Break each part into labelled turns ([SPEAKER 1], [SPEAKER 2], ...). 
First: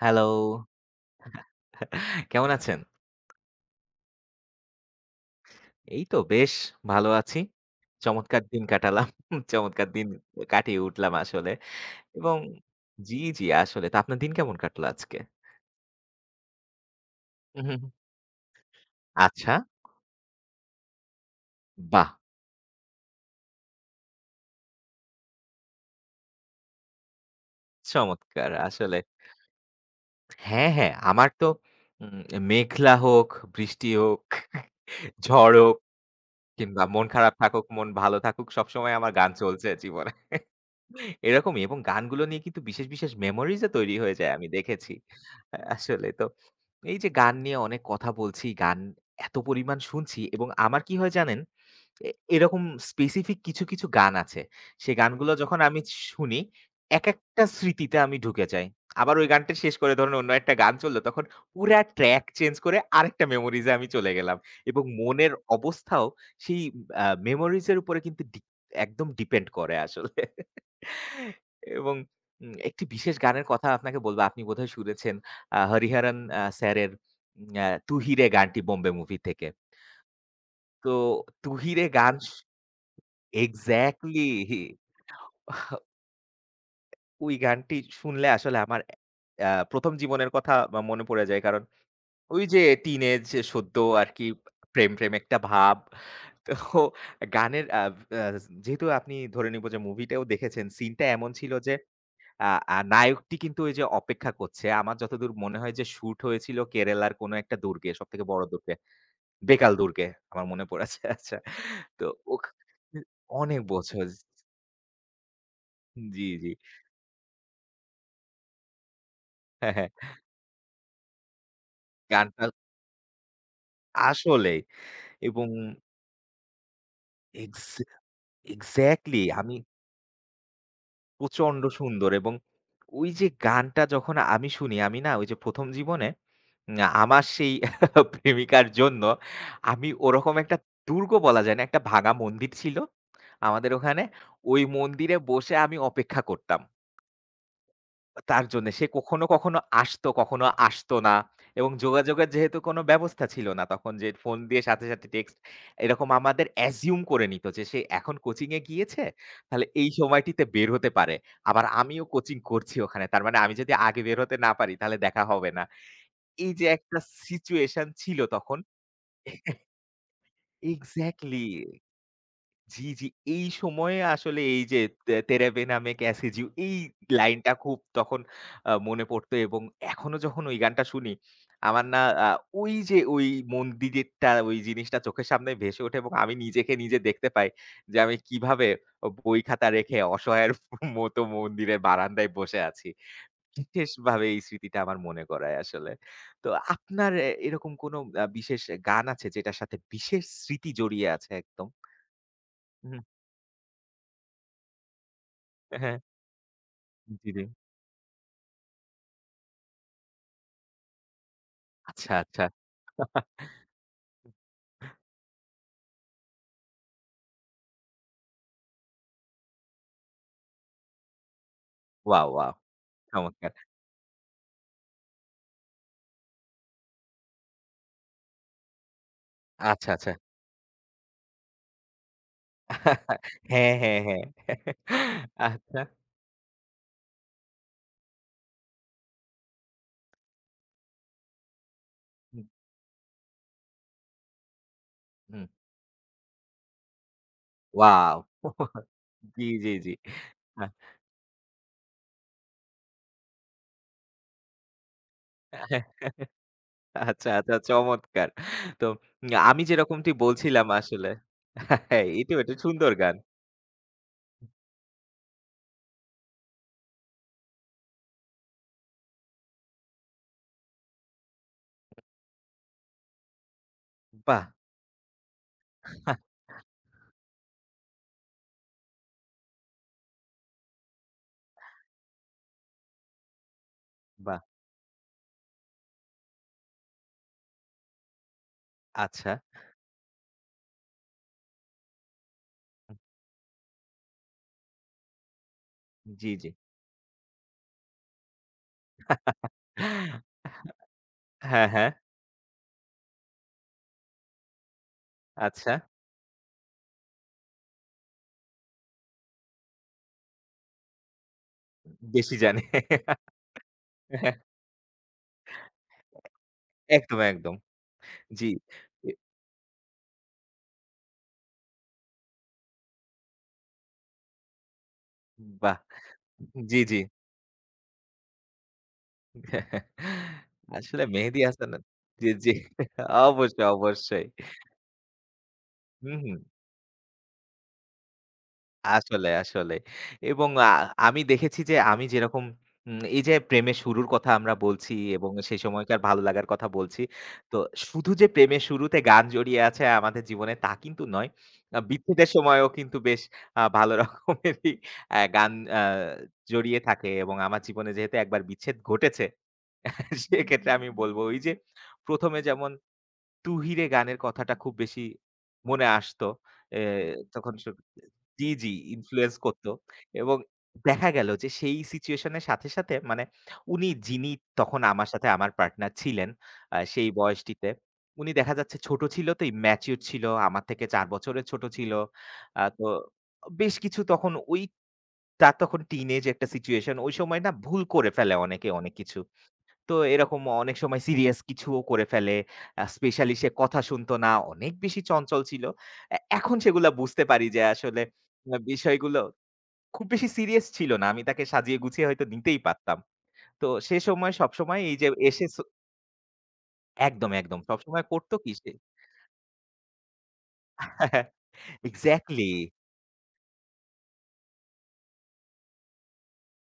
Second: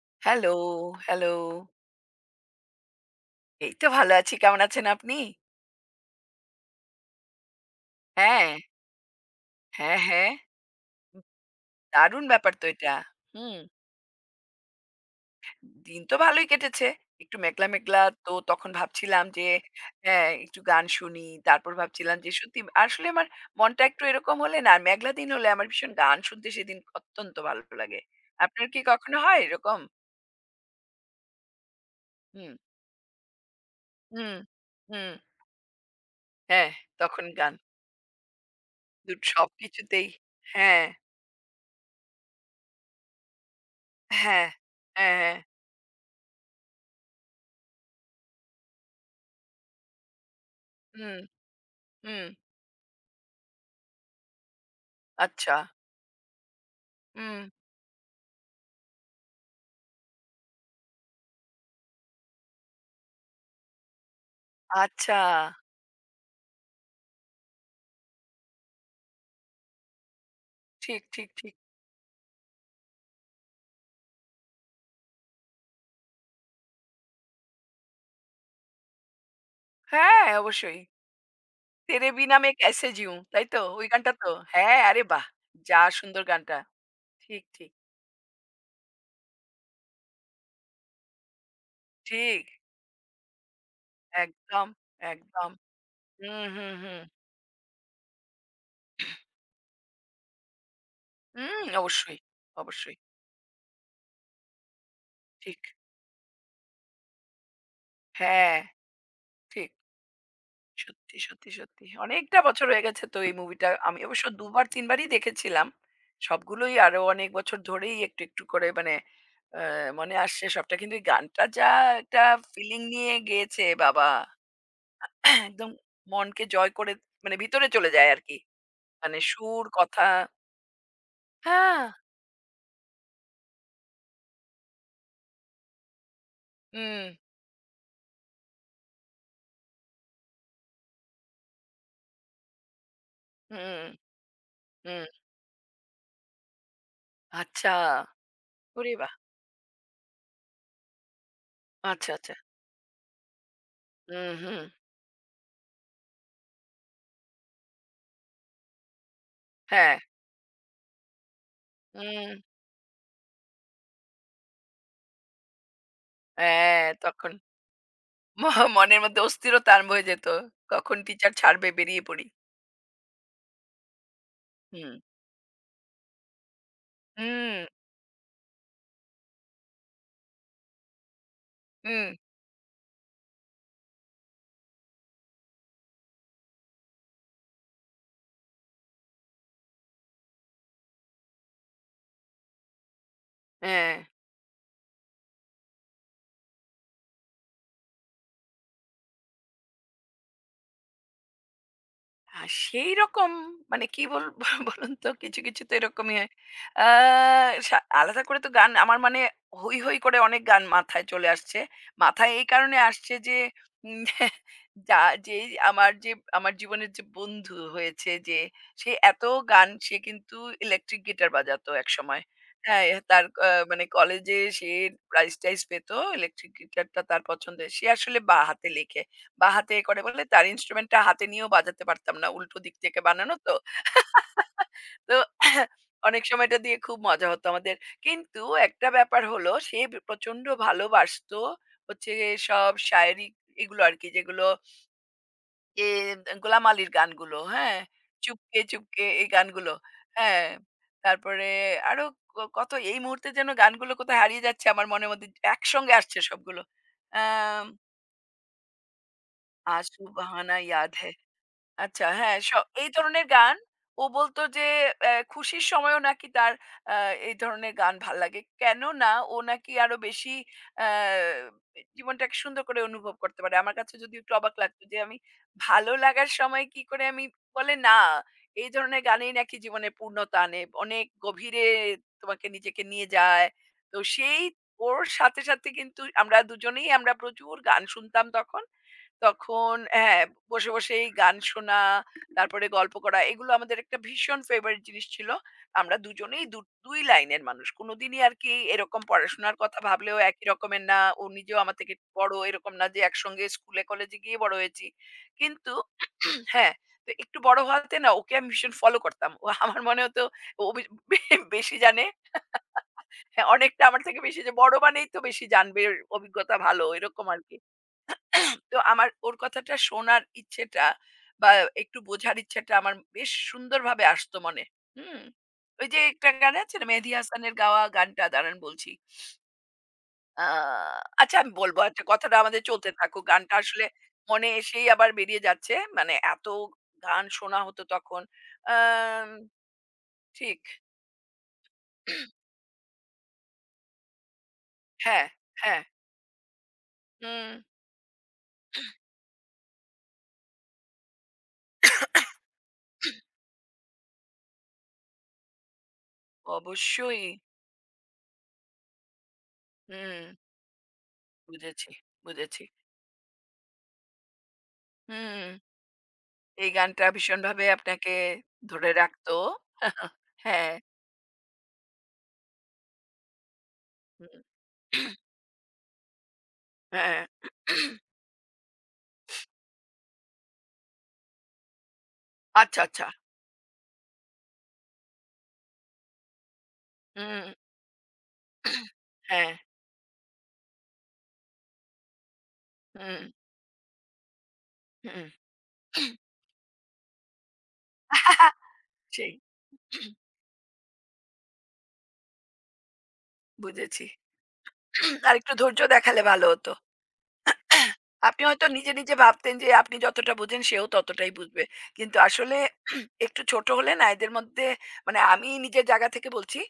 [SPEAKER 1] Hello,
[SPEAKER 2] hello, hello.
[SPEAKER 1] কেমন আছেন?
[SPEAKER 2] এই তো ভালো আছি। কেমন আছেন আপনি?
[SPEAKER 1] এই তো বেশ ভালো আছি। চমৎকার
[SPEAKER 2] হ্যাঁ,
[SPEAKER 1] দিন কাটালাম। চমৎকার
[SPEAKER 2] হ্যাঁ,
[SPEAKER 1] দিন
[SPEAKER 2] হ্যাঁ।
[SPEAKER 1] কাটিয়ে উঠলাম আসলে
[SPEAKER 2] দারুণ
[SPEAKER 1] এবং
[SPEAKER 2] ব্যাপার তো এটা।
[SPEAKER 1] জি, জি,
[SPEAKER 2] হুম,
[SPEAKER 1] আসলে। তো আপনার দিন কেমন কাটলো আজকে?
[SPEAKER 2] দিন তো ভালোই কেটেছে। একটু
[SPEAKER 1] হুম,
[SPEAKER 2] মেঘলা,
[SPEAKER 1] হুম, হুম।
[SPEAKER 2] মেঘলা তো তখন ভাবছিলাম যে
[SPEAKER 1] আচ্ছা,
[SPEAKER 2] হ্যাঁ, একটু গান শুনি। তারপর
[SPEAKER 1] বাহ!
[SPEAKER 2] ভাবছিলাম যে সত্যি আসলে আমার মনটা একটু এরকম হলে না, মেঘলা দিন হলে আমার ভীষণ গান শুনতে সেদিন অত্যন্ত ভালো লাগে।
[SPEAKER 1] চমৎকার
[SPEAKER 2] আপনার কি
[SPEAKER 1] আসলে।
[SPEAKER 2] কখনো হয় এরকম?
[SPEAKER 1] হ্যাঁ, হ্যাঁ, আমার তো
[SPEAKER 2] হুম,
[SPEAKER 1] মেঘলা হোক, বৃষ্টি হোক,
[SPEAKER 2] হুম, হুম।
[SPEAKER 1] ঝড় হোক
[SPEAKER 2] হ্যাঁ,
[SPEAKER 1] কিংবা মন
[SPEAKER 2] তখন
[SPEAKER 1] খারাপ
[SPEAKER 2] গান।
[SPEAKER 1] থাকুক, মন ভালো থাকুক সবসময় আমার
[SPEAKER 2] দু
[SPEAKER 1] গান চলছে
[SPEAKER 2] সবকিছুতেই।
[SPEAKER 1] জীবনে।
[SPEAKER 2] হ্যাঁ,
[SPEAKER 1] এরকমই এবং গানগুলো নিয়ে কিন্তু বিশেষ, বিশেষ মেমোরিজ ও তৈরি হয়ে যায় আমি
[SPEAKER 2] হ্যাঁ,
[SPEAKER 1] দেখেছি।
[SPEAKER 2] হ্যাঁ।
[SPEAKER 1] আসলে তো এই যে গান নিয়ে অনেক কথা বলছি, গান এত পরিমাণ শুনছি এবং আমার কি হয়
[SPEAKER 2] হুম,
[SPEAKER 1] জানেন? এ
[SPEAKER 2] হুম।
[SPEAKER 1] এরকম স্পেসিফিক কিছু, কিছু গান আছে। সেই গানগুলো
[SPEAKER 2] আচ্ছা।
[SPEAKER 1] যখন আমি শুনি,
[SPEAKER 2] হুম,
[SPEAKER 1] একেকটা স্মৃতিতে আমি ঢুকে যাই। আবার ওই গানটা শেষ করে ধরেন অন্য একটা গান চললো, তখন পুরা ট্র্যাক চেঞ্জ করে আরেকটা মেমোরিজ এ আমি চলে গেলাম। এবং
[SPEAKER 2] আচ্ছা।
[SPEAKER 1] মনের অবস্থাও সেই মেমোরিজ এর উপরে কিন্তু একদম ডিপেন্ড করে আসলে।
[SPEAKER 2] ঠিক, ঠিক, ঠিক।
[SPEAKER 1] এবং একটি বিশেষ গানের কথা আপনাকে বলব। আপনি বোধহয় শুনেছেন হরিহরন স্যারের উম আ 'তু হি রে' গানটি 'বোম্বে' মুভি থেকে।
[SPEAKER 2] হ্যাঁ, অবশ্যই।
[SPEAKER 1] তো 'তু হি রে'
[SPEAKER 2] 'তেরে
[SPEAKER 1] গান
[SPEAKER 2] বিনা মে কাইসে জিউঁ' তাই তো? ওই গানটা
[SPEAKER 1] এক্সাক্টলি।
[SPEAKER 2] তো? হ্যাঁ, আরে বাহ! যা সুন্দর গানটা।
[SPEAKER 1] ওই
[SPEAKER 2] ঠিক, ঠিক,
[SPEAKER 1] গানটি শুনলে আসলে আমার ১ম জীবনের কথা বা মনে পড়ে যায়। কারণ ওই
[SPEAKER 2] ঠিক।
[SPEAKER 1] যে টিনেজ সদ্য আরকি
[SPEAKER 2] একদম,
[SPEAKER 1] প্রেম, প্রেম একটা
[SPEAKER 2] একদম।
[SPEAKER 1] ভাব।
[SPEAKER 2] হুম,
[SPEAKER 1] তো
[SPEAKER 2] হুম, হুম।
[SPEAKER 1] গানের আ আ যেহেতু আপনি ধরে নিব যে মুভিটাও দেখেছেন, সিনটা এমন ছিল
[SPEAKER 2] হুম,
[SPEAKER 1] যে
[SPEAKER 2] অবশ্যই,
[SPEAKER 1] আ আ
[SPEAKER 2] অবশ্যই।
[SPEAKER 1] নায়কটি কিন্তু ওই যে অপেক্ষা করছে। আমার যতদূর মনে
[SPEAKER 2] ঠিক।
[SPEAKER 1] হয় যে শুট হয়েছিল কেরালার কোনো একটা দুর্গে, সবথেকে বড়
[SPEAKER 2] হ্যাঁ,
[SPEAKER 1] দুর্গে,
[SPEAKER 2] ঠিক।
[SPEAKER 1] বেকাল দুর্গে। আমার মনে পড়েছে।
[SPEAKER 2] সত্যি,
[SPEAKER 1] আচ্ছা।
[SPEAKER 2] সত্যি, সত্যি।
[SPEAKER 1] তো
[SPEAKER 2] অনেকটা
[SPEAKER 1] ওখ
[SPEAKER 2] বছর হয়ে গেছে তো এই
[SPEAKER 1] অনেক
[SPEAKER 2] মুভিটা। আমি
[SPEAKER 1] বছর
[SPEAKER 2] অবশ্য ২ বার ৩ বারই দেখেছিলাম।
[SPEAKER 1] জি, জি।
[SPEAKER 2] সবগুলোই আরো অনেক বছর ধরেই একটু, একটু করে মানে আ
[SPEAKER 1] হ্যাঁ, হ্যাঁ।
[SPEAKER 2] মনে আসছে সবটা। কিন্তু এই গানটা যা একটা
[SPEAKER 1] গানটা
[SPEAKER 2] ফিলিং নিয়ে গেয়েছে বাবা!
[SPEAKER 1] আসলেই এবং
[SPEAKER 2] একদম মনকে জয় করে মানে ভিতরে
[SPEAKER 1] এক্স
[SPEAKER 2] চলে যায় আরকি। মানে
[SPEAKER 1] এক্সাক্টলি আমি
[SPEAKER 2] সুর, কথা
[SPEAKER 1] প্রচন্ড
[SPEAKER 2] হ্যাঁ,
[SPEAKER 1] সুন্দর এবং ওই যে গানটা যখন আমি শুনি আমি না ওই যে ১ম জীবনে
[SPEAKER 2] হুম,
[SPEAKER 1] আমার সেই প্রেমিকার জন্য আমি ওরকম একটা দুর্গ বলা যায় না, একটা ভাঙা মন্দির ছিল আমাদের
[SPEAKER 2] হুম,
[SPEAKER 1] ওখানে। ওই
[SPEAKER 2] হুম।
[SPEAKER 1] মন্দিরে বসে আমি অপেক্ষা করতাম।
[SPEAKER 2] আচ্ছা।
[SPEAKER 1] তার জন্যে সে
[SPEAKER 2] ওরে বাহ!
[SPEAKER 1] কখনো, কখনো আসতো, কখনো আসতো না এবং
[SPEAKER 2] আচ্ছা,
[SPEAKER 1] যোগাযোগের
[SPEAKER 2] আচ্ছা।
[SPEAKER 1] যেহেতু কোনো ব্যবস্থা ছিল না তখন যে
[SPEAKER 2] হুম,
[SPEAKER 1] ফোন
[SPEAKER 2] হুম।
[SPEAKER 1] দিয়ে সাথে, সাথে টেক্সট এরকম আমাদের অ্যাজিউম করে নিত যে সে এখন কোচিংয়ে গিয়েছে, তাহলে এই
[SPEAKER 2] হ্যাঁ,
[SPEAKER 1] সময়টিতে বের হতে পারে। আবার আমিও
[SPEAKER 2] হুম।
[SPEAKER 1] কোচিং করছি ওখানে। তার মানে আমি যদি আগে বের হতে না পারি তাহলে দেখা হবে না। এই যে
[SPEAKER 2] হ্যাঁ,
[SPEAKER 1] একটা
[SPEAKER 2] তখন
[SPEAKER 1] সিচুয়েশন ছিল
[SPEAKER 2] ম
[SPEAKER 1] তখন
[SPEAKER 2] মনের মধ্যে অস্থিরতা আরম্ভ হয়ে যেত। কখন টিচার
[SPEAKER 1] এক্সাক্টলি।
[SPEAKER 2] ছাড়বে বেরিয়ে পড়ি।
[SPEAKER 1] জি, জি। এই সময়ে আসলে এই যে
[SPEAKER 2] হুম।
[SPEAKER 1] তেরে বে না মে কেসে জিউ এই লাইনটা
[SPEAKER 2] হুম,
[SPEAKER 1] খুব তখন মনে পড়তো এবং এখনো যখন ওই গানটা শুনি, আমার না
[SPEAKER 2] হুম।
[SPEAKER 1] আ ওই যে ওই মন্দিরেরটা ওই জিনিসটা চোখের সামনে ভেসে ওঠে এবং আমি নিজেকে নিজে দেখতে পাই যে আমি কিভাবে বই খাতা রেখে অসহায়ের মতো মন্দিরের বারান্দায় বসে আছি।
[SPEAKER 2] হ্যাঁ।
[SPEAKER 1] বিশেষভাবে এই স্মৃতিটা আমার মনে করায় আসলে। তো আপনার এরকম কোনো বিশেষ গান আছে যেটার সাথে বিশেষ স্মৃতি জড়িয়ে আছে একদম?
[SPEAKER 2] আ
[SPEAKER 1] হুম,
[SPEAKER 2] সেইরকম মানে কি বল বলুন তো কিছু, কিছু তো
[SPEAKER 1] হ্যাঁ।
[SPEAKER 2] এরকমই হয়। আ
[SPEAKER 1] জি, জি।
[SPEAKER 2] আলাদা করে তো গান আমার মানে হৈ, হৈ করে অনেক গান মাথায় চলে আসছে।
[SPEAKER 1] আচ্ছা,
[SPEAKER 2] মাথায়
[SPEAKER 1] আচ্ছা।
[SPEAKER 2] এই কারণে আসছে যে উম যা যেই আমার যে আমার জীবনের যে বন্ধু হয়েছে যে সে এত গান সে কিন্তু ইলেকট্রিক গিটার বাজাতো একসময়।
[SPEAKER 1] Wow, wow!
[SPEAKER 2] হ্যাঁ, এ তার
[SPEAKER 1] চমৎকার।
[SPEAKER 2] মানে কলেজে সে প্রাইজ-টাইজ পেত। ইলেকট্রিক গিটারটা তার পছন্দের। সে আসলে বাঁ হাতে লেখে। বা হাতে এ
[SPEAKER 1] আচ্ছা,
[SPEAKER 2] করে
[SPEAKER 1] আচ্ছা।
[SPEAKER 2] বলে তার ইন্সট্রুমেন্টটা হাতে নিয়েও বাজাতে পারতাম না। উল্টো দিক থেকে বানানো তো।
[SPEAKER 1] হ্যাঁ, হ্যাঁ, হ্যাঁ।
[SPEAKER 2] তো
[SPEAKER 1] আচ্ছা।
[SPEAKER 2] অনেক সময় এটা দিয়ে খুব মজা হতো আমাদের। কিন্তু একটা ব্যাপার হলো সে প্রচন্ড ভালোবাসতো হচ্ছে গিয়ে
[SPEAKER 1] হুম,
[SPEAKER 2] সব শায়েরি এগুলো আরকি যেগুলো
[SPEAKER 1] হুম।
[SPEAKER 2] এ গোলাম আলীর গানগুলো, হ্যাঁ?
[SPEAKER 1] ওয়াও!
[SPEAKER 2] চুপকে, চুপকে এই
[SPEAKER 1] জি,
[SPEAKER 2] গানগুলো।
[SPEAKER 1] জি, জি।
[SPEAKER 2] হ্যাঁ, তারপরে আরো কত এই মুহূর্তে যেন গানগুলো কোথায় হারিয়ে যাচ্ছে আমার মনের মধ্যে একসঙ্গে আসছে সবগুলো।
[SPEAKER 1] আচ্ছা, আচ্ছা
[SPEAKER 2] আম
[SPEAKER 1] চমৎকার। তো আমি
[SPEAKER 2] "आंसू
[SPEAKER 1] যেরকমটি
[SPEAKER 2] बहाना
[SPEAKER 1] বলছিলাম
[SPEAKER 2] याद
[SPEAKER 1] আসলে
[SPEAKER 2] है।"
[SPEAKER 1] হ্যাঁ,
[SPEAKER 2] আচ্ছা হ্যাঁ,
[SPEAKER 1] এটাও একটা
[SPEAKER 2] এই
[SPEAKER 1] সুন্দর গান।
[SPEAKER 2] ধরনের গান ও বলত যে খুশির সময়ও নাকি তার আ এই ধরনের গান ভাল লাগে। কেননা ও নাকি আরো বেশি অ্যা জীবনটাকে সুন্দর করে অনুভব করতে পারে। আমার কাছে যদিও একটু
[SPEAKER 1] বাহ!
[SPEAKER 2] অবাক লাগতো যে আমি ভালো লাগার সময় কি করে আমি বলে না এই ধরনের গানেই নাকি জীবনে পূর্ণতা আনে। অনেক গভীরে তোমাকে নিজেকে নিয়ে যায়। তো
[SPEAKER 1] বাহ!
[SPEAKER 2] সেই ওর সাথে, সাথে কিন্তু আমরা দুজনেই আমরা প্রচুর গান শুনতাম তখন।
[SPEAKER 1] আচ্ছা।
[SPEAKER 2] তখন হ্যাঁ, বসে, বসেই গান শোনা, তারপরে গল্প করা এগুলো আমাদের একটা ভীষণ ফেভারিট জিনিস ছিল। আমরা
[SPEAKER 1] জি,
[SPEAKER 2] দুজনেই
[SPEAKER 1] জি।
[SPEAKER 2] ২ লাইনের মানুষ। কোনদিনই আরকি এরকম পড়াশোনার কথা ভাবলেও একই রকমের না। ও নিজেও
[SPEAKER 1] হ্যাঁ,
[SPEAKER 2] আমার
[SPEAKER 1] হ্যাঁ।
[SPEAKER 2] থেকে একটু বড় এরকম না যে একসঙ্গে স্কুলে কলেজে গিয়ে বড় হয়েছি।
[SPEAKER 1] আচ্ছা।
[SPEAKER 2] কিন্তু হ্যাঁ, তো একটু বড় হওয়াতে না ওকে আমি ভীষণ ফলো করতাম। ও আমার মনে হতো ও বে বে বেশি জানে।
[SPEAKER 1] বেশি জানে।
[SPEAKER 2] হ্যাঁ, অনেকটা আমার থেকে বেশি যে বড় মানেই তো বেশি জানবে, অভিজ্ঞতা ভালো
[SPEAKER 1] একদম,
[SPEAKER 2] এরকম
[SPEAKER 1] একদম।
[SPEAKER 2] আরকি।
[SPEAKER 1] জি।
[SPEAKER 2] তো আমার
[SPEAKER 1] এ
[SPEAKER 2] ওর কথাটা শোনার ইচ্ছেটা বা একটু বোঝার ইচ্ছেটা আমার বেশ সুন্দরভাবে আসতো মনে। হুম?
[SPEAKER 1] বাহ!
[SPEAKER 2] ওই যে একটা গান আছে
[SPEAKER 1] জি,
[SPEAKER 2] না
[SPEAKER 1] জি।
[SPEAKER 2] মেহেদী হাসানের গাওয়া গানটা দাঁড়ান বলছি। আ
[SPEAKER 1] আসলে
[SPEAKER 2] আচ্ছা
[SPEAKER 1] মেহেদী
[SPEAKER 2] আমি বলব
[SPEAKER 1] হাসানের
[SPEAKER 2] আচ্ছা
[SPEAKER 1] জি,
[SPEAKER 2] কথাটা
[SPEAKER 1] জি।
[SPEAKER 2] আমাদের চলতে থাকুক। গানটা
[SPEAKER 1] অবশ্যই,
[SPEAKER 2] আসলে
[SPEAKER 1] অবশ্যই।
[SPEAKER 2] মনে এসেই আবার বেরিয়ে যাচ্ছে।
[SPEAKER 1] হুম,
[SPEAKER 2] মানে
[SPEAKER 1] হুম।
[SPEAKER 2] এত গান শোনা হতো তখন।
[SPEAKER 1] আসলে,
[SPEAKER 2] আম
[SPEAKER 1] আসলে। এবং
[SPEAKER 2] ঠিক
[SPEAKER 1] আমি দেখেছি যে আমি যেরকম এই যে প্রেমের শুরুর কথা আমরা বলছি
[SPEAKER 2] হ্যাঁ,
[SPEAKER 1] এবং সেই
[SPEAKER 2] হ্যাঁ।
[SPEAKER 1] সময়কার ভালো লাগার কথা বলছি।
[SPEAKER 2] হুম।
[SPEAKER 1] তো শুধু যে প্রেমের শুরুতে গান জড়িয়ে আছে আমাদের জীবনে তা কিন্তু নয়। বিচ্ছেদের সময়ও কিন্তু বেশ ভালো রকমেরই গান আ জড়িয়ে থাকে
[SPEAKER 2] অবশ্যই।
[SPEAKER 1] এবং আমার জীবনে যেহেতু একবার বিচ্ছেদ ঘটেছে
[SPEAKER 2] হুম,
[SPEAKER 1] সেক্ষেত্রে আমি বলব ওই যে
[SPEAKER 2] বুঝেছি,
[SPEAKER 1] ১ম এ
[SPEAKER 2] বুঝেছি।
[SPEAKER 1] যেমন 'তুহিরে' গানের কথাটা খুব বেশি
[SPEAKER 2] হুম।
[SPEAKER 1] মনে আসতো।
[SPEAKER 2] এই
[SPEAKER 1] এ
[SPEAKER 2] গানটা
[SPEAKER 1] তখন
[SPEAKER 2] ভীষণভাবে আপনাকে
[SPEAKER 1] জি, জি
[SPEAKER 2] ধরে
[SPEAKER 1] ইনফ্লুয়েন্স
[SPEAKER 2] রাখতো।
[SPEAKER 1] করত এবং
[SPEAKER 2] হ্যাঁ।
[SPEAKER 1] দেখা গেল যে সেই সিচুয়েশন এর সাথে, সাথে মানে উনি
[SPEAKER 2] হুম।
[SPEAKER 1] যিনি তখন আমার সাথে আমার পার্টনার ছিলেন সেই
[SPEAKER 2] হ্যাঁ।
[SPEAKER 1] বয়সটিতে, উনি দেখা যাচ্ছে ছোট ছিল তো immature ছিল। আমার থেকে ৪ বছরের ছোট ছিল।
[SPEAKER 2] আচ্ছা,
[SPEAKER 1] তো
[SPEAKER 2] আচ্ছা।
[SPEAKER 1] বেশ কিছু তখন ওই তার তখন টিনেজ একটা সিচুয়েশন। ওই সময়
[SPEAKER 2] হুম।
[SPEAKER 1] না ভুল করে ফেলে অনেকে অনেক কিছু।
[SPEAKER 2] হ্যাঁ।
[SPEAKER 1] তো এরকম অনেক সময় সিরিয়াস কিছুও করে ফেলে।
[SPEAKER 2] হুম,
[SPEAKER 1] স্পেশালি সে কথা শুনত না। অনেক বেশি
[SPEAKER 2] হুম।
[SPEAKER 1] চঞ্চল ছিল। এখন সেগুলা বুঝতে পারি যে আসলে বিষয়গুলো
[SPEAKER 2] সেই
[SPEAKER 1] খুব বেশি সিরিয়াস ছিল না। আমি তাকে সাজিয়ে গুছিয়ে হয়তো নিতেই পারতাম। তো সে
[SPEAKER 2] বুঝেছি।
[SPEAKER 1] সময় সবসময় এই যে এসে
[SPEAKER 2] আরেকটু
[SPEAKER 1] সো
[SPEAKER 2] ধৈর্য দেখালে ভালো হতো।
[SPEAKER 1] একদম, একদম। সবসময় করত
[SPEAKER 2] আপনি
[SPEAKER 1] কি
[SPEAKER 2] হয়তো
[SPEAKER 1] সে
[SPEAKER 2] নিজে, নিজে ভাবতেন যে আপনি যতটা বোঝেন সেও ততটাই বুঝবে। কিন্তু
[SPEAKER 1] এক্সাক্টলি।
[SPEAKER 2] আসলে একটু ছোট হলে না এদের মধ্যে মানে আমি নিজের জায়গা থেকে বলছি।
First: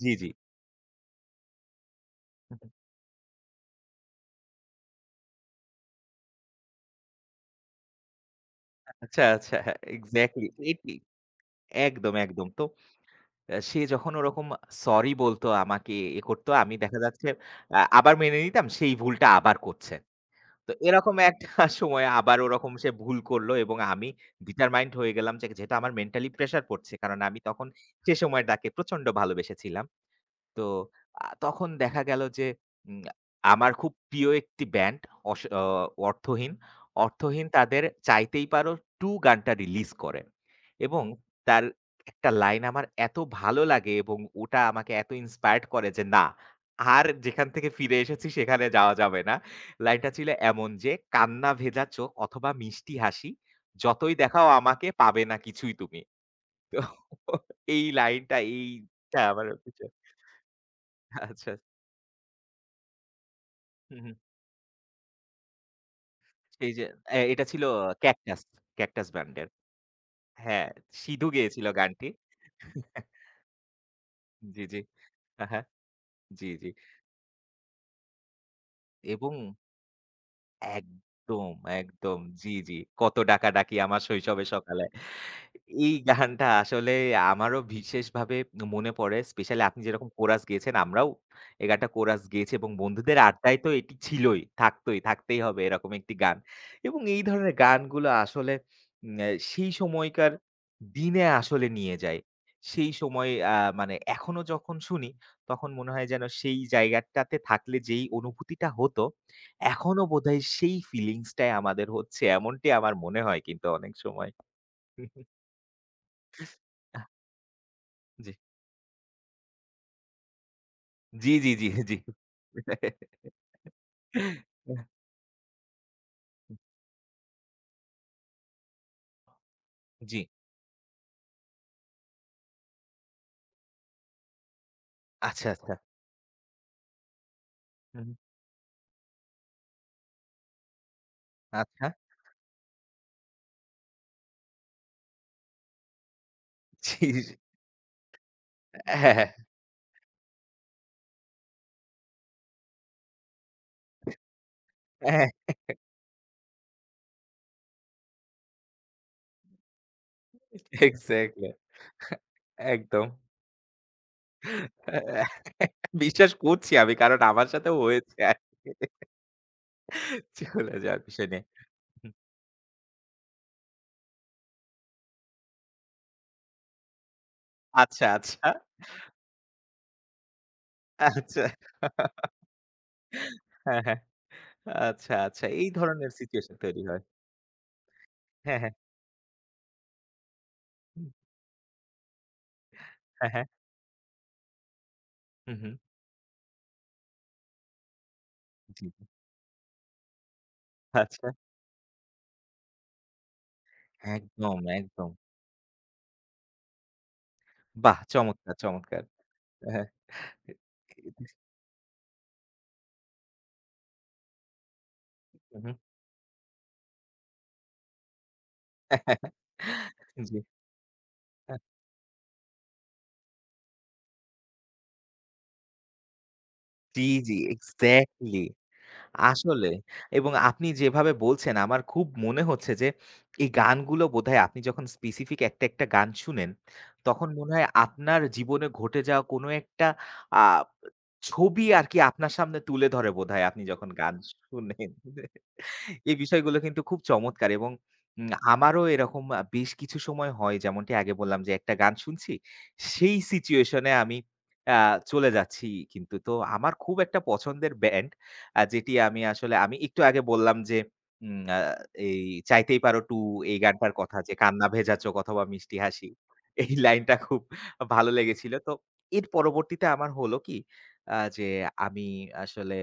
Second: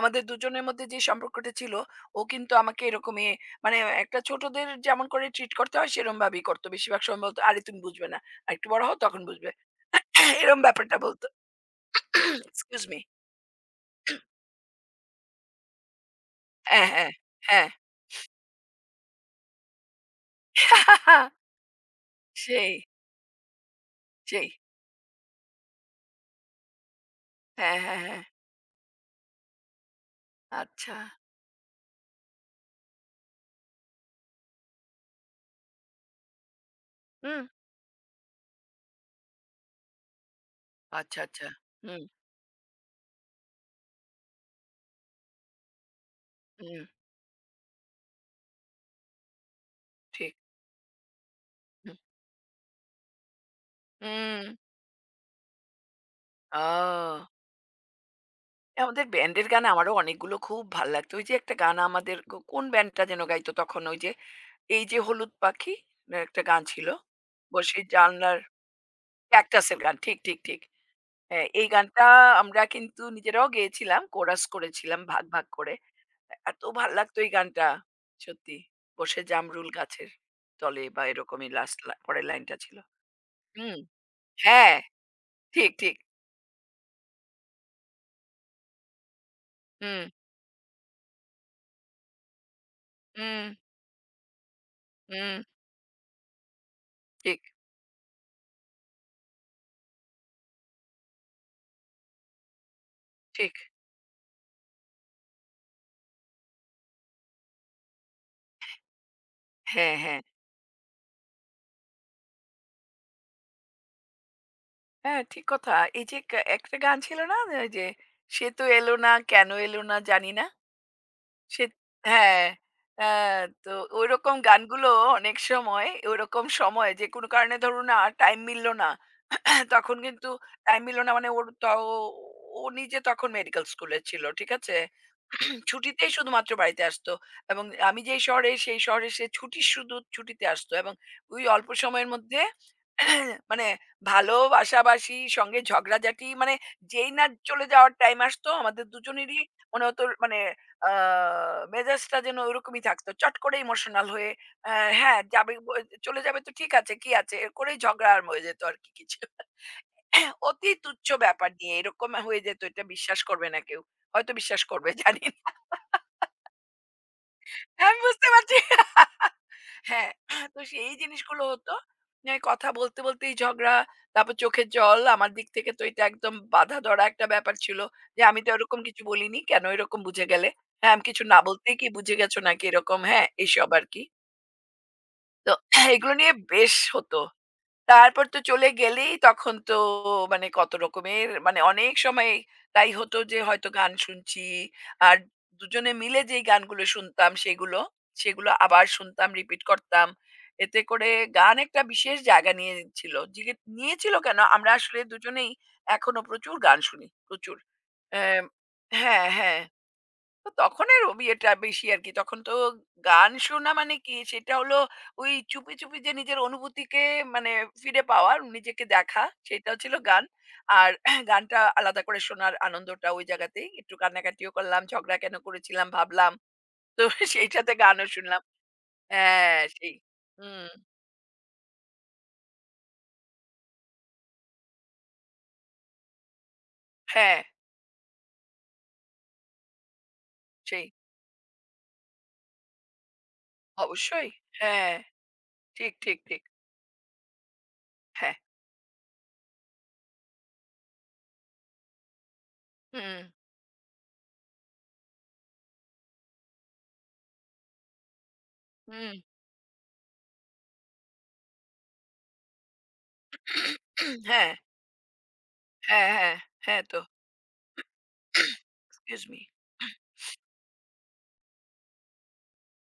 [SPEAKER 1] জি, জি।
[SPEAKER 2] দুজনের মধ্যে যে সম্পর্কটা ছিল ও কিন্তু আমাকে এরকমই মানে একটা ছোটদের যেমন করে ট্রিট করতে হয় সেরমভাবেই করত। বেশিরভাগ সময় বলত, "আরে তুমি বুঝবে না। আরেকটু বড় হও তখন
[SPEAKER 1] আচ্ছা,
[SPEAKER 2] বুঝবে।"
[SPEAKER 1] আচ্ছা। হ্যাঁ, এক্সাক্টলি
[SPEAKER 2] এরম
[SPEAKER 1] এটি
[SPEAKER 2] ব্যাপারটা বলত।
[SPEAKER 1] একদম, একদম। তো
[SPEAKER 2] এক্সকিউজ মি।
[SPEAKER 1] সে যখন ওরকম সরি বলতো আমাকে করতো আমি
[SPEAKER 2] হ্যাঁ,
[SPEAKER 1] দেখা
[SPEAKER 2] হ্যাঁ,
[SPEAKER 1] যাচ্ছে
[SPEAKER 2] হ্যাঁ।
[SPEAKER 1] আবার মেনে নিতাম সেই ভুলটা আবার করছে। তো এরকম একটা সময়ে আবার ওরকম
[SPEAKER 2] সেই,
[SPEAKER 1] সে ভুল করল এবং আমি
[SPEAKER 2] সেই।
[SPEAKER 1] determined হয়ে গেলাম যে যেহেতু আমার মেন্টালি প্রেশার পড়ছে। কারণ আমি তখন
[SPEAKER 2] হ্যাঁ, হ্যাঁ,
[SPEAKER 1] সে
[SPEAKER 2] হ্যাঁ।
[SPEAKER 1] সময় তাকে প্রচন্ড ভালোবেসেছিলাম। তো
[SPEAKER 2] আচ্ছা।
[SPEAKER 1] তখন দেখা গেল যে উম আমার খুব প্রিয় একটি ব্যান্ড অস অ অর্থহীন।
[SPEAKER 2] হুম।
[SPEAKER 1] অর্থহীন তাদের 'চাইতেই পারো টু' গানটা রিলিজ করে এবং
[SPEAKER 2] আচ্ছা, আচ্ছা।
[SPEAKER 1] তার
[SPEAKER 2] হুম,
[SPEAKER 1] একটা লাইন আমার এত ভালো লাগে এবং ওটা আমাকে এত ইন্সপায়ার্ড করে যে না,
[SPEAKER 2] হুম।
[SPEAKER 1] আর যেখান থেকে ফিরে এসেছি সেখানে যাওয়া যাবে না। লাইনটা ছিল
[SPEAKER 2] ঠিক।
[SPEAKER 1] এমন যে, "কান্না ভেজা চোখ অথবা মিষ্টি হাসি, যতই
[SPEAKER 2] হুম।
[SPEAKER 1] দেখাও আমাকে পাবে না কিছুই তুমি।" তো
[SPEAKER 2] ও!
[SPEAKER 1] এই লাইনটা
[SPEAKER 2] আমাদের
[SPEAKER 1] এইটা আমার
[SPEAKER 2] ব্যান্ডের গান আমারও
[SPEAKER 1] পিছনে-
[SPEAKER 2] অনেকগুলো খুব ভাল লাগতো। ওই যে
[SPEAKER 1] আচ্ছা।
[SPEAKER 2] একটা গান আমাদের কোন ব্যান্ডটা যেন গাইতো তখন?
[SPEAKER 1] হুম,
[SPEAKER 2] ওই যে,
[SPEAKER 1] হুম।
[SPEAKER 2] এই যে হলুদ পাখি না একটা গান
[SPEAKER 1] সেই যে
[SPEAKER 2] ছিল।
[SPEAKER 1] এটা ছিল
[SPEAKER 2] বসে জানলার
[SPEAKER 1] ক্যাকটাস, ক্যাকটাস ব্যান্ডের।
[SPEAKER 2] ক্যাকটাসের গান। ঠিক, ঠিক, ঠিক।
[SPEAKER 1] হ্যাঁ, সিধু
[SPEAKER 2] হ্যাঁ,
[SPEAKER 1] গেয়েছিল
[SPEAKER 2] এই গানটা
[SPEAKER 1] গানটি।
[SPEAKER 2] আমরা কিন্তু নিজেরাও গেয়েছিলাম। কোরাস
[SPEAKER 1] জি, জি।
[SPEAKER 2] করেছিলাম ভাগ, ভাগ
[SPEAKER 1] আহা!
[SPEAKER 2] করে।
[SPEAKER 1] জি,
[SPEAKER 2] এত
[SPEAKER 1] জি।
[SPEAKER 2] ভাল লাগতো এই গানটা। সত্যি। বসে
[SPEAKER 1] এবং
[SPEAKER 2] জামরুল গাছের তলে বা এরকমই
[SPEAKER 1] একদম,
[SPEAKER 2] লাস্ট লা
[SPEAKER 1] একদম।
[SPEAKER 2] পরের
[SPEAKER 1] জি,
[SPEAKER 2] লাইনটা
[SPEAKER 1] জি।
[SPEAKER 2] ছিল।
[SPEAKER 1] কত ডাকাডাকি
[SPEAKER 2] হুম।
[SPEAKER 1] আমার শৈশবের
[SPEAKER 2] হ্যাঁ,
[SPEAKER 1] সকালে।
[SPEAKER 2] ঠিক,
[SPEAKER 1] এই
[SPEAKER 2] ঠিক।
[SPEAKER 1] গানটা আসলে আমারও বিশেষভাবে মনে পড়ে। স্পেশালি আপনি
[SPEAKER 2] হুম,
[SPEAKER 1] যেরকম কোরাস গেয়েছেন, আমরাও এই গানটা কোরাস গেয়েছি এবং বন্ধুদের
[SPEAKER 2] হুম,
[SPEAKER 1] আড্ডায় তো এটি ছিলই, থাকতই,
[SPEAKER 2] হুম।
[SPEAKER 1] থাকতেই হবে এরকম একটি গান। এবং এই
[SPEAKER 2] ঠিক,
[SPEAKER 1] ধরনের গানগুলো আসলে উম অ্যা সেই সময়কার দিনে আসলে নিয়ে যায়। সেই সময়
[SPEAKER 2] ঠিক।
[SPEAKER 1] মানে এখনো যখন শুনি, তখন মনে হয় যেন সেই জায়গাটাতে থাকলে যেই অনুভূতিটা হতো
[SPEAKER 2] হ্যাঁ,
[SPEAKER 1] এখনো
[SPEAKER 2] হ্যাঁ।
[SPEAKER 1] বোধহয় সেই ফিলিংস টাই আমাদের হচ্ছে এমনটি আমার মনে হয় কিন্তু অনেক সময়।
[SPEAKER 2] হ্যাঁ, ঠিক কথা। এই যে একটা গান
[SPEAKER 1] আহ
[SPEAKER 2] ছিল না? ওই যে,
[SPEAKER 1] জি।
[SPEAKER 2] "সে তো এলো না, কেন এলো না জানি না।"
[SPEAKER 1] জি, জি,
[SPEAKER 2] সে
[SPEAKER 1] জি, জি।
[SPEAKER 2] হ্যাঁ, হ্যাঁ। তো ওইরকম গানগুলো অনেক সময় ওইরকম সময় যে কোনো কারণে ধরুন আর টাইম মিলল না। তখন
[SPEAKER 1] জি।
[SPEAKER 2] কিন্তু অ্যামিলোনা মানে ওর ত ও ও নিজে তখন মেডিকেল স্কুলে ছিল। ঠিক আছে?
[SPEAKER 1] আচ্ছা, আচ্ছা।
[SPEAKER 2] ছুটিতেই শুধুমাত্র বাড়িতে আসতো এবং আমি
[SPEAKER 1] হুম।
[SPEAKER 2] যেই শহরে, সেই শহরে সে ছুটি শুধু ছুটিতে আসতো এবং ওই অল্প
[SPEAKER 1] আচ্ছা।
[SPEAKER 2] সময়ের মধ্যে মানে ভালোবাসাবাসি, সঙ্গে ঝগড়াঝাটি মানে
[SPEAKER 1] জি,
[SPEAKER 2] যেই না
[SPEAKER 1] জি।
[SPEAKER 2] চলে যাওয়ার টাইম আসতো আমাদের
[SPEAKER 1] হ্যাঁ,
[SPEAKER 2] দুজনেরই মনে হতো মানে আ মেজাজটা যেন ওরকমই থাকতো। চট করে ইমোশনাল হয়ে হ্যাঁ,
[SPEAKER 1] হ্যাঁ,
[SPEAKER 2] যাবে ব চলে যাবে তো ঠিক আছে, কি আছে? এ করেই ঝগড়া আর হয়ে যেত আরকি কিছু। অতি তুচ্ছ
[SPEAKER 1] এক্সাক্টলি।
[SPEAKER 2] ব্যাপার নিয়ে এরকম হয়ে যেত এটা
[SPEAKER 1] একদম।
[SPEAKER 2] বিশ্বাস করবে না কেউ। হয়তো বিশ্বাস করবে জানি না।
[SPEAKER 1] বিশ্বাস করছি আমি কারণ আমার সাথেও
[SPEAKER 2] আমি
[SPEAKER 1] হয়েছে
[SPEAKER 2] বুঝতে পারছি। হ্যাঁ, তো
[SPEAKER 1] চলে
[SPEAKER 2] সেই
[SPEAKER 1] যাওয়ার বিষয় নিয়ে।
[SPEAKER 2] জিনিসগুলো হতো। নিয়ে কথা বলতে, বলতেই ঝগড়া, তারপর চোখের জল। আমার দিক থেকে তো এটা একদম বাঁধা ধরা একটা ব্যাপার ছিল
[SPEAKER 1] আচ্ছা,
[SPEAKER 2] যে, "আমি
[SPEAKER 1] আচ্ছা,
[SPEAKER 2] তো এরকম কিছু বলিনি। কেন এরকম বুঝে গেলে? হ্যাঁ, আমি কিছু না
[SPEAKER 1] আচ্ছা।
[SPEAKER 2] বলতেই কি বুঝে গেছো নাকি?" এরকম হ্যাঁ, এসব
[SPEAKER 1] হ্যাঁ, হ্যাঁ।
[SPEAKER 2] আরকি।
[SPEAKER 1] আচ্ছা, আচ্ছা।
[SPEAKER 2] তো
[SPEAKER 1] এই ধরনের
[SPEAKER 2] এগুলো নিয়ে
[SPEAKER 1] সিচুয়েশন
[SPEAKER 2] বেশ
[SPEAKER 1] তৈরি হয়।
[SPEAKER 2] হতো। তারপর তো
[SPEAKER 1] হ্যাঁ,
[SPEAKER 2] চলে
[SPEAKER 1] হ্যাঁ।
[SPEAKER 2] গেলেই তখন তো মানে কত রকমের মানে অনেক সময় তাই হতো
[SPEAKER 1] হ্যাঁ,
[SPEAKER 2] যে
[SPEAKER 1] হ্যাঁ।
[SPEAKER 2] হয়তো গান শুনছি আর
[SPEAKER 1] হুম, হুম।
[SPEAKER 2] দুজনে মিলে যেই গানগুলো শুনতাম সেগুলো সেগুলো আবার
[SPEAKER 1] জি,
[SPEAKER 2] শুনতাম রিপিট করতাম এতে করে
[SPEAKER 1] আচ্ছা।
[SPEAKER 2] গান একটা বিশেষ জায়গা নিয়ে ছিল জিগে- নিয়েছিল কেন
[SPEAKER 1] একদম,
[SPEAKER 2] আমরা আসলে
[SPEAKER 1] একদম।
[SPEAKER 2] দুজনেই এখনো প্রচুর গান শুনি প্রচুর
[SPEAKER 1] বাহ!
[SPEAKER 2] আহ,
[SPEAKER 1] চমৎকার, চমৎকার।
[SPEAKER 2] হ্যাঁ হ্যাঁ
[SPEAKER 1] হ্যাঁ,
[SPEAKER 2] তো তখন এর ও বিয়েটা বেশি আরকি। তখন তো গান শোনা মানে কি? সেটা হলো ওই
[SPEAKER 1] হু, হু।
[SPEAKER 2] চুপি, চুপি যে নিজের অনুভূতিকে মানে ফিরে পাওয়া, নিজেকে দেখা সেটাও ছিল গান।
[SPEAKER 1] জি,
[SPEAKER 2] আর
[SPEAKER 1] আ
[SPEAKER 2] গানটা আলাদা করে শোনার আনন্দটা ওই জায়গাতেই। একটু কান্নাকাটিও করলাম, ঝগড়া কেন করেছিলাম ভাবলাম।
[SPEAKER 1] জি,
[SPEAKER 2] তো
[SPEAKER 1] জি,
[SPEAKER 2] সেই সাথে গানও
[SPEAKER 1] এক্সাক্টলি।
[SPEAKER 2] শুনলাম। হ্যাঁ,
[SPEAKER 1] আসলে
[SPEAKER 2] সেই।
[SPEAKER 1] এবং আপনি
[SPEAKER 2] হুম।
[SPEAKER 1] যেভাবে বলছেন আমার খুব মনে হচ্ছে যে এই গানগুলো বোধহয় আপনি যখন স্পেসিফিক একটা গান শুনেন তখন
[SPEAKER 2] হ্যাঁ,
[SPEAKER 1] মনে হয় আপনার জীবনে ঘটে যাওয়া কোনো একটা আ
[SPEAKER 2] সেই।
[SPEAKER 1] ছবি আরকি আপনার সামনে তুলে ধরে বোধহয় আপনি যখন গান
[SPEAKER 2] অবশ্যই।
[SPEAKER 1] শুনেন।
[SPEAKER 2] হ্যাঁ। ঠিক,
[SPEAKER 1] এই
[SPEAKER 2] ঠিক, ঠিক।
[SPEAKER 1] বিষয়গুলো কিন্তু খুব চমৎকার এবং
[SPEAKER 2] হ্যাঁ।
[SPEAKER 1] আমারও এরকম বেশ কিছু সময় হয় যেমনটি আগে বললাম যে একটা গান শুনছি, সেই
[SPEAKER 2] হুম,
[SPEAKER 1] সিচুয়েশন এ আমি আ চলে যাচ্ছি কিন্তু। তো আমার খুব একটা পছন্দের ব্যান্ড যেটি
[SPEAKER 2] হুম।
[SPEAKER 1] আমি আসলে আমি একটু আগে বললাম যে উম আ এই 'চাইতেই পারো টু' এই গানটার কথা যে
[SPEAKER 2] হ্যাঁ,
[SPEAKER 1] 'কান্না ভেজা চোখ অথবা মিষ্টি
[SPEAKER 2] হ্যাঁ,
[SPEAKER 1] হাসি'
[SPEAKER 2] হ্যাঁ।
[SPEAKER 1] এই
[SPEAKER 2] হ্যাঁ তো।
[SPEAKER 1] লাইনটা খুব ভালো লেগেছিল। তো
[SPEAKER 2] এক্সকিউজ
[SPEAKER 1] এর
[SPEAKER 2] মি।
[SPEAKER 1] পরবর্তীতে আমার হলো কি যে আমি আসলে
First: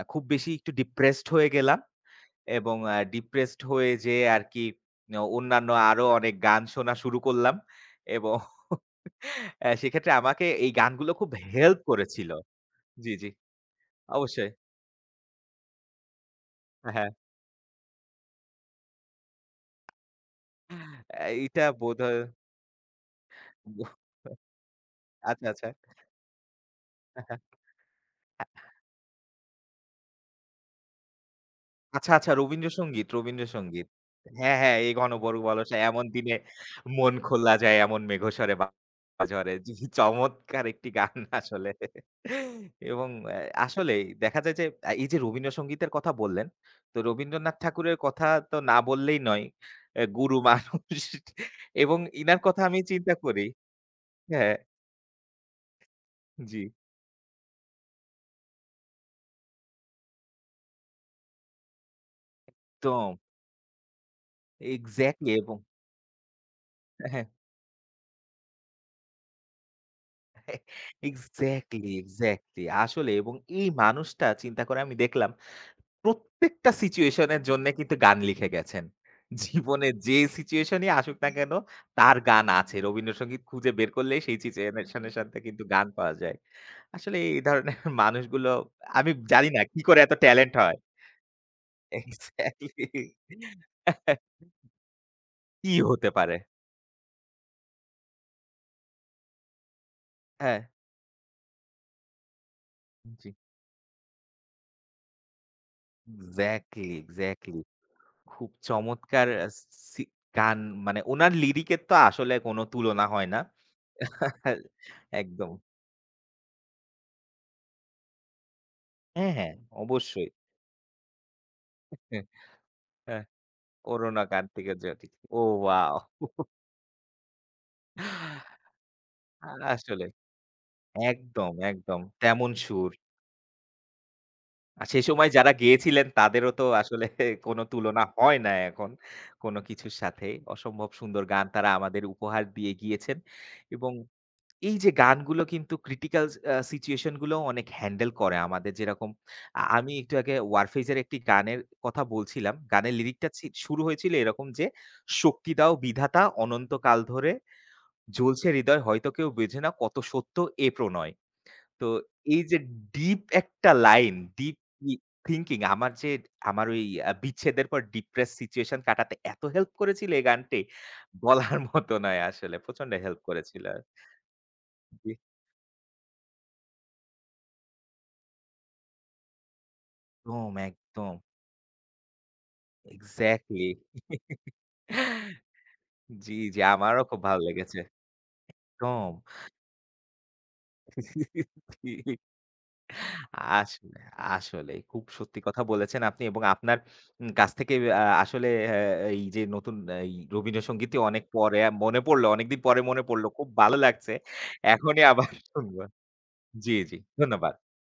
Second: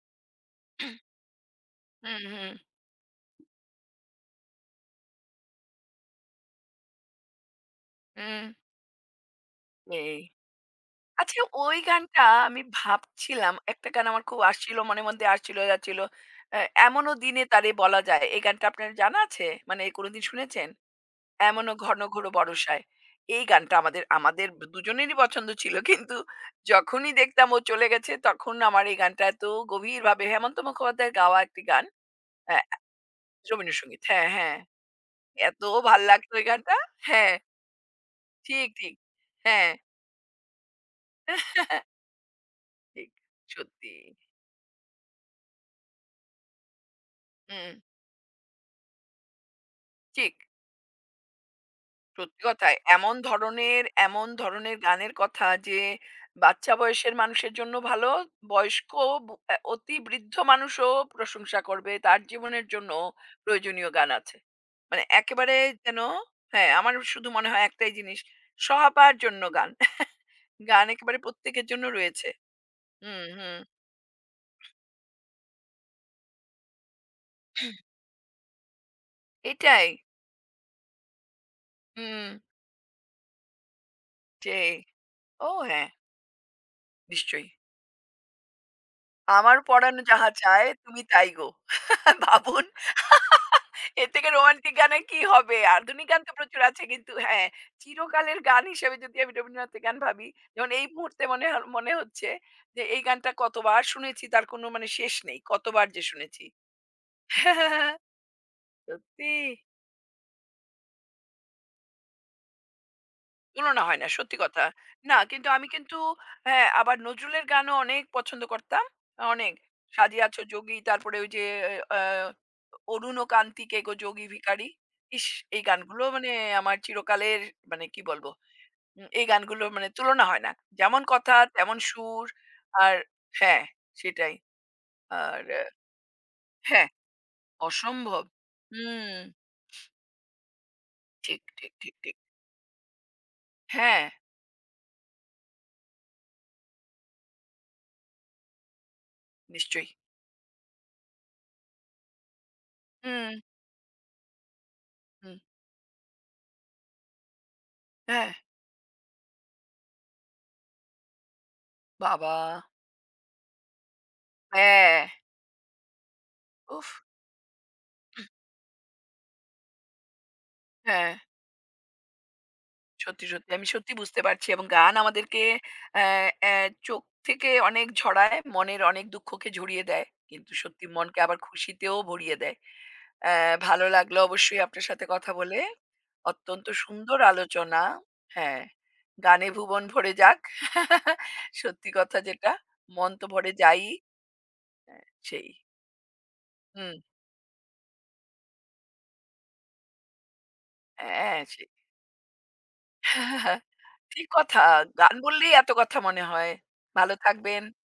[SPEAKER 1] খুব বেশি একটু ডিপ্রেসড হয়ে গেলাম।
[SPEAKER 2] হুম, হুম,
[SPEAKER 1] এবং ডিপ্রেসড হয়ে যেয়ে আরকি অন্যান্য আরো অনেক গান শোনা শুরু করলাম এবং
[SPEAKER 2] হুম,
[SPEAKER 1] সেক্ষেত্রে
[SPEAKER 2] এই।
[SPEAKER 1] আমাকে এই গানগুলো খুব
[SPEAKER 2] আচ্ছা ওই
[SPEAKER 1] হেল্প
[SPEAKER 2] গানটা
[SPEAKER 1] করেছিল।
[SPEAKER 2] আমি
[SPEAKER 1] জি, জি।
[SPEAKER 2] ভাবছিলাম, একটা গান আমার খুব
[SPEAKER 1] অবশ্যই।
[SPEAKER 2] আসছিল মনের মধ্যে আসছিল যাচ্ছিল।
[SPEAKER 1] হ্যাঁ, হ্যাঁ।
[SPEAKER 2] 'এমনও দিনে তারে বলা যায়' এই গানটা আপনার জানা আছে? মানে কোনদিন শুনেছেন?
[SPEAKER 1] এইটা
[SPEAKER 2] 'এমনও ঘন
[SPEAKER 1] বোধহয়
[SPEAKER 2] ঘোর বরষায়' এই গানটা আমাদের আমাদের দুজনেরই পছন্দ
[SPEAKER 1] আচ্ছা,
[SPEAKER 2] ছিল। কিন্তু যখনই
[SPEAKER 1] আচ্ছা।
[SPEAKER 2] দেখতাম ও চলে গেছে তখন আমার এই গানটা এত গভীরভাবে হেমন্ত মুখোপাধ্যায়ের গাওয়া একটি গান।
[SPEAKER 1] আচ্ছা, আচ্ছা
[SPEAKER 2] অ্যা
[SPEAKER 1] রবীন্দ্রসঙ্গীত, রবীন্দ্রসঙ্গীত।
[SPEAKER 2] রবীন্দ্রসঙ্গীত। হ্যাঁ,
[SPEAKER 1] হ্যাঁ,
[SPEAKER 2] হ্যাঁ।
[SPEAKER 1] হ্যাঁ, এই
[SPEAKER 2] এত
[SPEAKER 1] ঘনবর্ষবরষে
[SPEAKER 2] ভাল
[SPEAKER 1] এমন দিনে
[SPEAKER 2] লাগতো ওই গানটা।
[SPEAKER 1] মন
[SPEAKER 2] হ্যাঁ,
[SPEAKER 1] খোলা যায় এমন মেঘস্বরে
[SPEAKER 2] ঠিক, ঠিক।
[SPEAKER 1] বাতাস ঝরে।
[SPEAKER 2] হ্যাঁ।
[SPEAKER 1] জি, চমৎকার একটি গান আসলে। এবং
[SPEAKER 2] ঠিক, সত্যি।
[SPEAKER 1] আসলেই দেখা যায় যে এই যে রবীন্দ্রসঙ্গীতের কথা বললেন, তো রবীন্দ্রনাথ
[SPEAKER 2] হুম,
[SPEAKER 1] ঠাকুরের কথা তো না বললেই নয়।
[SPEAKER 2] ঠিক।
[SPEAKER 1] গুরু মানুষ এবং ইনার
[SPEAKER 2] সত্যি
[SPEAKER 1] কথা
[SPEAKER 2] কথা।
[SPEAKER 1] আমি চিন্তা
[SPEAKER 2] এমন
[SPEAKER 1] করি
[SPEAKER 2] ধরনের এমন
[SPEAKER 1] হ্যাঁ,
[SPEAKER 2] ধরনের গানের কথা যে
[SPEAKER 1] জি।
[SPEAKER 2] বাচ্চা বয়সের মানুষের জন্য ভালো, বয়স্ক অতি বৃদ্ধ মানুষও প্রশংসা করবে। তার জীবনের জন্য
[SPEAKER 1] তো
[SPEAKER 2] প্রয়োজনীয় গান আছে। মানে
[SPEAKER 1] এক্সাক্টলি এবং
[SPEAKER 2] একেবারে যেন হ্যাঁ, আমার
[SPEAKER 1] হ্যাঁ।
[SPEAKER 2] শুধু মনে হয় একটাই জিনিস, সবার জন্য গান। গান একেবারে প্রত্যেকের জন্য
[SPEAKER 1] এক্সাক্টলি,
[SPEAKER 2] রয়েছে।
[SPEAKER 1] এক্সাক্টলি। আসলে
[SPEAKER 2] হুম,
[SPEAKER 1] এবং
[SPEAKER 2] হুম।
[SPEAKER 1] এই মানুষটা চিন্তা করে আমি দেখলাম প্রত্যেকটা সিচুয়েশন এর জন্যে কিন্তু গান লিখে গেছেন।
[SPEAKER 2] এটাই।
[SPEAKER 1] জীবনে যে সিচুয়েশন ই আসুক না কেন তার
[SPEAKER 2] হুম,
[SPEAKER 1] গান আছে। রবীন্দ্রসঙ্গীত খুঁজে বের করলেই সেই
[SPEAKER 2] সেই।
[SPEAKER 1] সিচুয়েশন এর সাথে
[SPEAKER 2] ও
[SPEAKER 1] কিন্তু গান
[SPEAKER 2] হ্যাঁ,
[SPEAKER 1] পাওয়া যায়। আসলে এই
[SPEAKER 2] নিশ্চয়ই।
[SPEAKER 1] ধরনের মানুষগুলো আমি জানি
[SPEAKER 2] আমার
[SPEAKER 1] না কি
[SPEAKER 2] পরাণ
[SPEAKER 1] করে এত
[SPEAKER 2] যাহা
[SPEAKER 1] ট্যালেন্ট
[SPEAKER 2] চায়
[SPEAKER 1] হয়।
[SPEAKER 2] তুমি তাই গো। ভাবুন
[SPEAKER 1] এক্সাক্টলি
[SPEAKER 2] এর থেকে রোমান্টিক গানের কি হবে?
[SPEAKER 1] কি
[SPEAKER 2] আধুনিক
[SPEAKER 1] হতে
[SPEAKER 2] গান তো
[SPEAKER 1] পারে?
[SPEAKER 2] প্রচুর আছে কিন্তু হ্যাঁ, চিরকালের গান হিসেবে যদি আমি রবীন্দ্রনাথের গান ভাবি,
[SPEAKER 1] হ্যাঁ।
[SPEAKER 2] যেমন এই মুহূর্তে মনে হচ্ছে যে এই
[SPEAKER 1] জি।
[SPEAKER 2] গানটা কতবার শুনেছি তার কোনো মানে শেষ নেই। কতবার যে শুনেছি।
[SPEAKER 1] Exactly, exactly. খুব চমৎকার
[SPEAKER 2] সত্যি।
[SPEAKER 1] আ সি গান মানে উনার লিরিকের তো আসলে কোনো তুলনা হয় না।
[SPEAKER 2] তুলনা হয় না সত্যি কথা। না কিন্তু
[SPEAKER 1] একদম।
[SPEAKER 2] আমি কিন্তু হ্যাঁ, আবার নজরুলের গানও অনেক পছন্দ করতাম।
[SPEAKER 1] হ্যাঁ,
[SPEAKER 2] অনেক।
[SPEAKER 1] হ্যাঁ,
[SPEAKER 2] "সাজিয়া
[SPEAKER 1] অবশ্যই।
[SPEAKER 2] আছো যোগী" তারপরে ওই যে আ
[SPEAKER 1] হ্যাঁ,
[SPEAKER 2] "অরুণ
[SPEAKER 1] হ্যাঁ,
[SPEAKER 2] ও কান্তিকে গো
[SPEAKER 1] 'করুণা
[SPEAKER 2] যোগী ভিখারি।"
[SPEAKER 1] কার্তিকের জ্যোতি।'
[SPEAKER 2] ইস! এই
[SPEAKER 1] ওয়াও!
[SPEAKER 2] গানগুলো মানে আমার চিরকালের মানে কি বলব? এই গানগুলো মানে
[SPEAKER 1] আসলে
[SPEAKER 2] তুলনা হয় না। যেমন কথা
[SPEAKER 1] একদম,
[SPEAKER 2] তেমন
[SPEAKER 1] একদম।
[SPEAKER 2] সুর।
[SPEAKER 1] তেমন সুর।
[SPEAKER 2] আর হ্যাঁ, সেটাই।
[SPEAKER 1] আর সে সময়
[SPEAKER 2] আর
[SPEAKER 1] যারা
[SPEAKER 2] আহ,
[SPEAKER 1] গেয়েছিলেন তাদেরও তো
[SPEAKER 2] হ্যাঁ,
[SPEAKER 1] আসলে কোনো তুলনা
[SPEAKER 2] অসম্ভব।
[SPEAKER 1] হয় না এখন
[SPEAKER 2] হুম।
[SPEAKER 1] কোনো কিছুর সাথে। অসম্ভব সুন্দর
[SPEAKER 2] ঠিক,
[SPEAKER 1] গান তারা
[SPEAKER 2] ঠিক, ঠিক,
[SPEAKER 1] আমাদের
[SPEAKER 2] ঠিক।
[SPEAKER 1] উপহার দিয়ে গিয়েছেন এবং
[SPEAKER 2] হ্যাঁ,
[SPEAKER 1] এই যে গানগুলো কিন্তু ক্রিটিক্যাল সিচুয়েশন গুলোও অনেক হ্যান্ডেল করে আমাদের। যেরকম
[SPEAKER 2] নিশ্চয়ই।
[SPEAKER 1] আমি একটু আগে 'ওয়ারফেজ' এর একটি গানের কথা বলছিলাম। গানের লিরিকটা
[SPEAKER 2] হুম,
[SPEAKER 1] শুরু হয়েছিল এরকম যে,
[SPEAKER 2] হুম।
[SPEAKER 1] "শক্তি দাও বিধাতা অনন্তকাল ধরে,
[SPEAKER 2] হ্যাঁ,
[SPEAKER 1] জ্বলছে হৃদয় হয়তো কেউ বোঝে না কত সত্য এ প্রণয়।" তো
[SPEAKER 2] বাবা!
[SPEAKER 1] এই যে ডিপ একটা লাইন, ডিপ ই
[SPEAKER 2] হ্যাঁ।
[SPEAKER 1] থিংকিং আমার যে আমার ওই
[SPEAKER 2] উফ!
[SPEAKER 1] বিচ্ছেদের পর ডিপ্রেস সিচুয়েশন কাটাতে এত হেল্প করেছিল এই গানটি
[SPEAKER 2] হ্যাঁ,
[SPEAKER 1] বলার মতো নয় আসলে। প্রচন্ড হেল্প
[SPEAKER 2] সত্যি, সত্যি।
[SPEAKER 1] করেছিল।
[SPEAKER 2] আমি সত্যি বুঝতে পারছি এবং গান
[SPEAKER 1] জি।
[SPEAKER 2] আমাদেরকে অ্যা অ্যা চোখ থেকে অনেক ঝরায়, মনের অনেক দুঃখকে ঝরিয়ে দেয়।
[SPEAKER 1] একদম,
[SPEAKER 2] কিন্তু সত্যি
[SPEAKER 1] একদম।
[SPEAKER 2] মনকে আবার খুশিতেও ভরিয়ে দেয়। অ্যা
[SPEAKER 1] এক্সাক্টলি।
[SPEAKER 2] ভালো লাগলো অবশ্যই আপনার সাথে কথা বলে।
[SPEAKER 1] জি, জি,
[SPEAKER 2] অত্যন্ত
[SPEAKER 1] আমারও
[SPEAKER 2] সুন্দর
[SPEAKER 1] খুব ভালো লেগেছে।
[SPEAKER 2] আলোচনা। হ্যাঁ,
[SPEAKER 1] একদম।
[SPEAKER 2] গানে ভুবন ভরে যাক। সত্যি
[SPEAKER 1] জি,
[SPEAKER 2] কথা যেটা, মন তো ভরে যায়ই,
[SPEAKER 1] আসলে, আসলেই খুব সত্যি
[SPEAKER 2] সেই।
[SPEAKER 1] কথা বলেছেন আপনি এবং আপনার
[SPEAKER 2] হুম,
[SPEAKER 1] কাছ থেকে আসলে এই যে নতুন এই রবীন্দ্রসঙ্গীতই অনেক
[SPEAKER 2] হ্যাঁ,
[SPEAKER 1] পরে
[SPEAKER 2] সেই।
[SPEAKER 1] মনে পড়লো। অনেকদিন পরে মনে পড়লো। খুব ভালো লাগছে।
[SPEAKER 2] ঠিক কথা।
[SPEAKER 1] এখনই
[SPEAKER 2] গান
[SPEAKER 1] আবার
[SPEAKER 2] বললেই এত
[SPEAKER 1] শুনবো।
[SPEAKER 2] কথা মনে হয়।
[SPEAKER 1] জি, জি।
[SPEAKER 2] ভালো
[SPEAKER 1] ধন্যবাদ।
[SPEAKER 2] থাকবেন।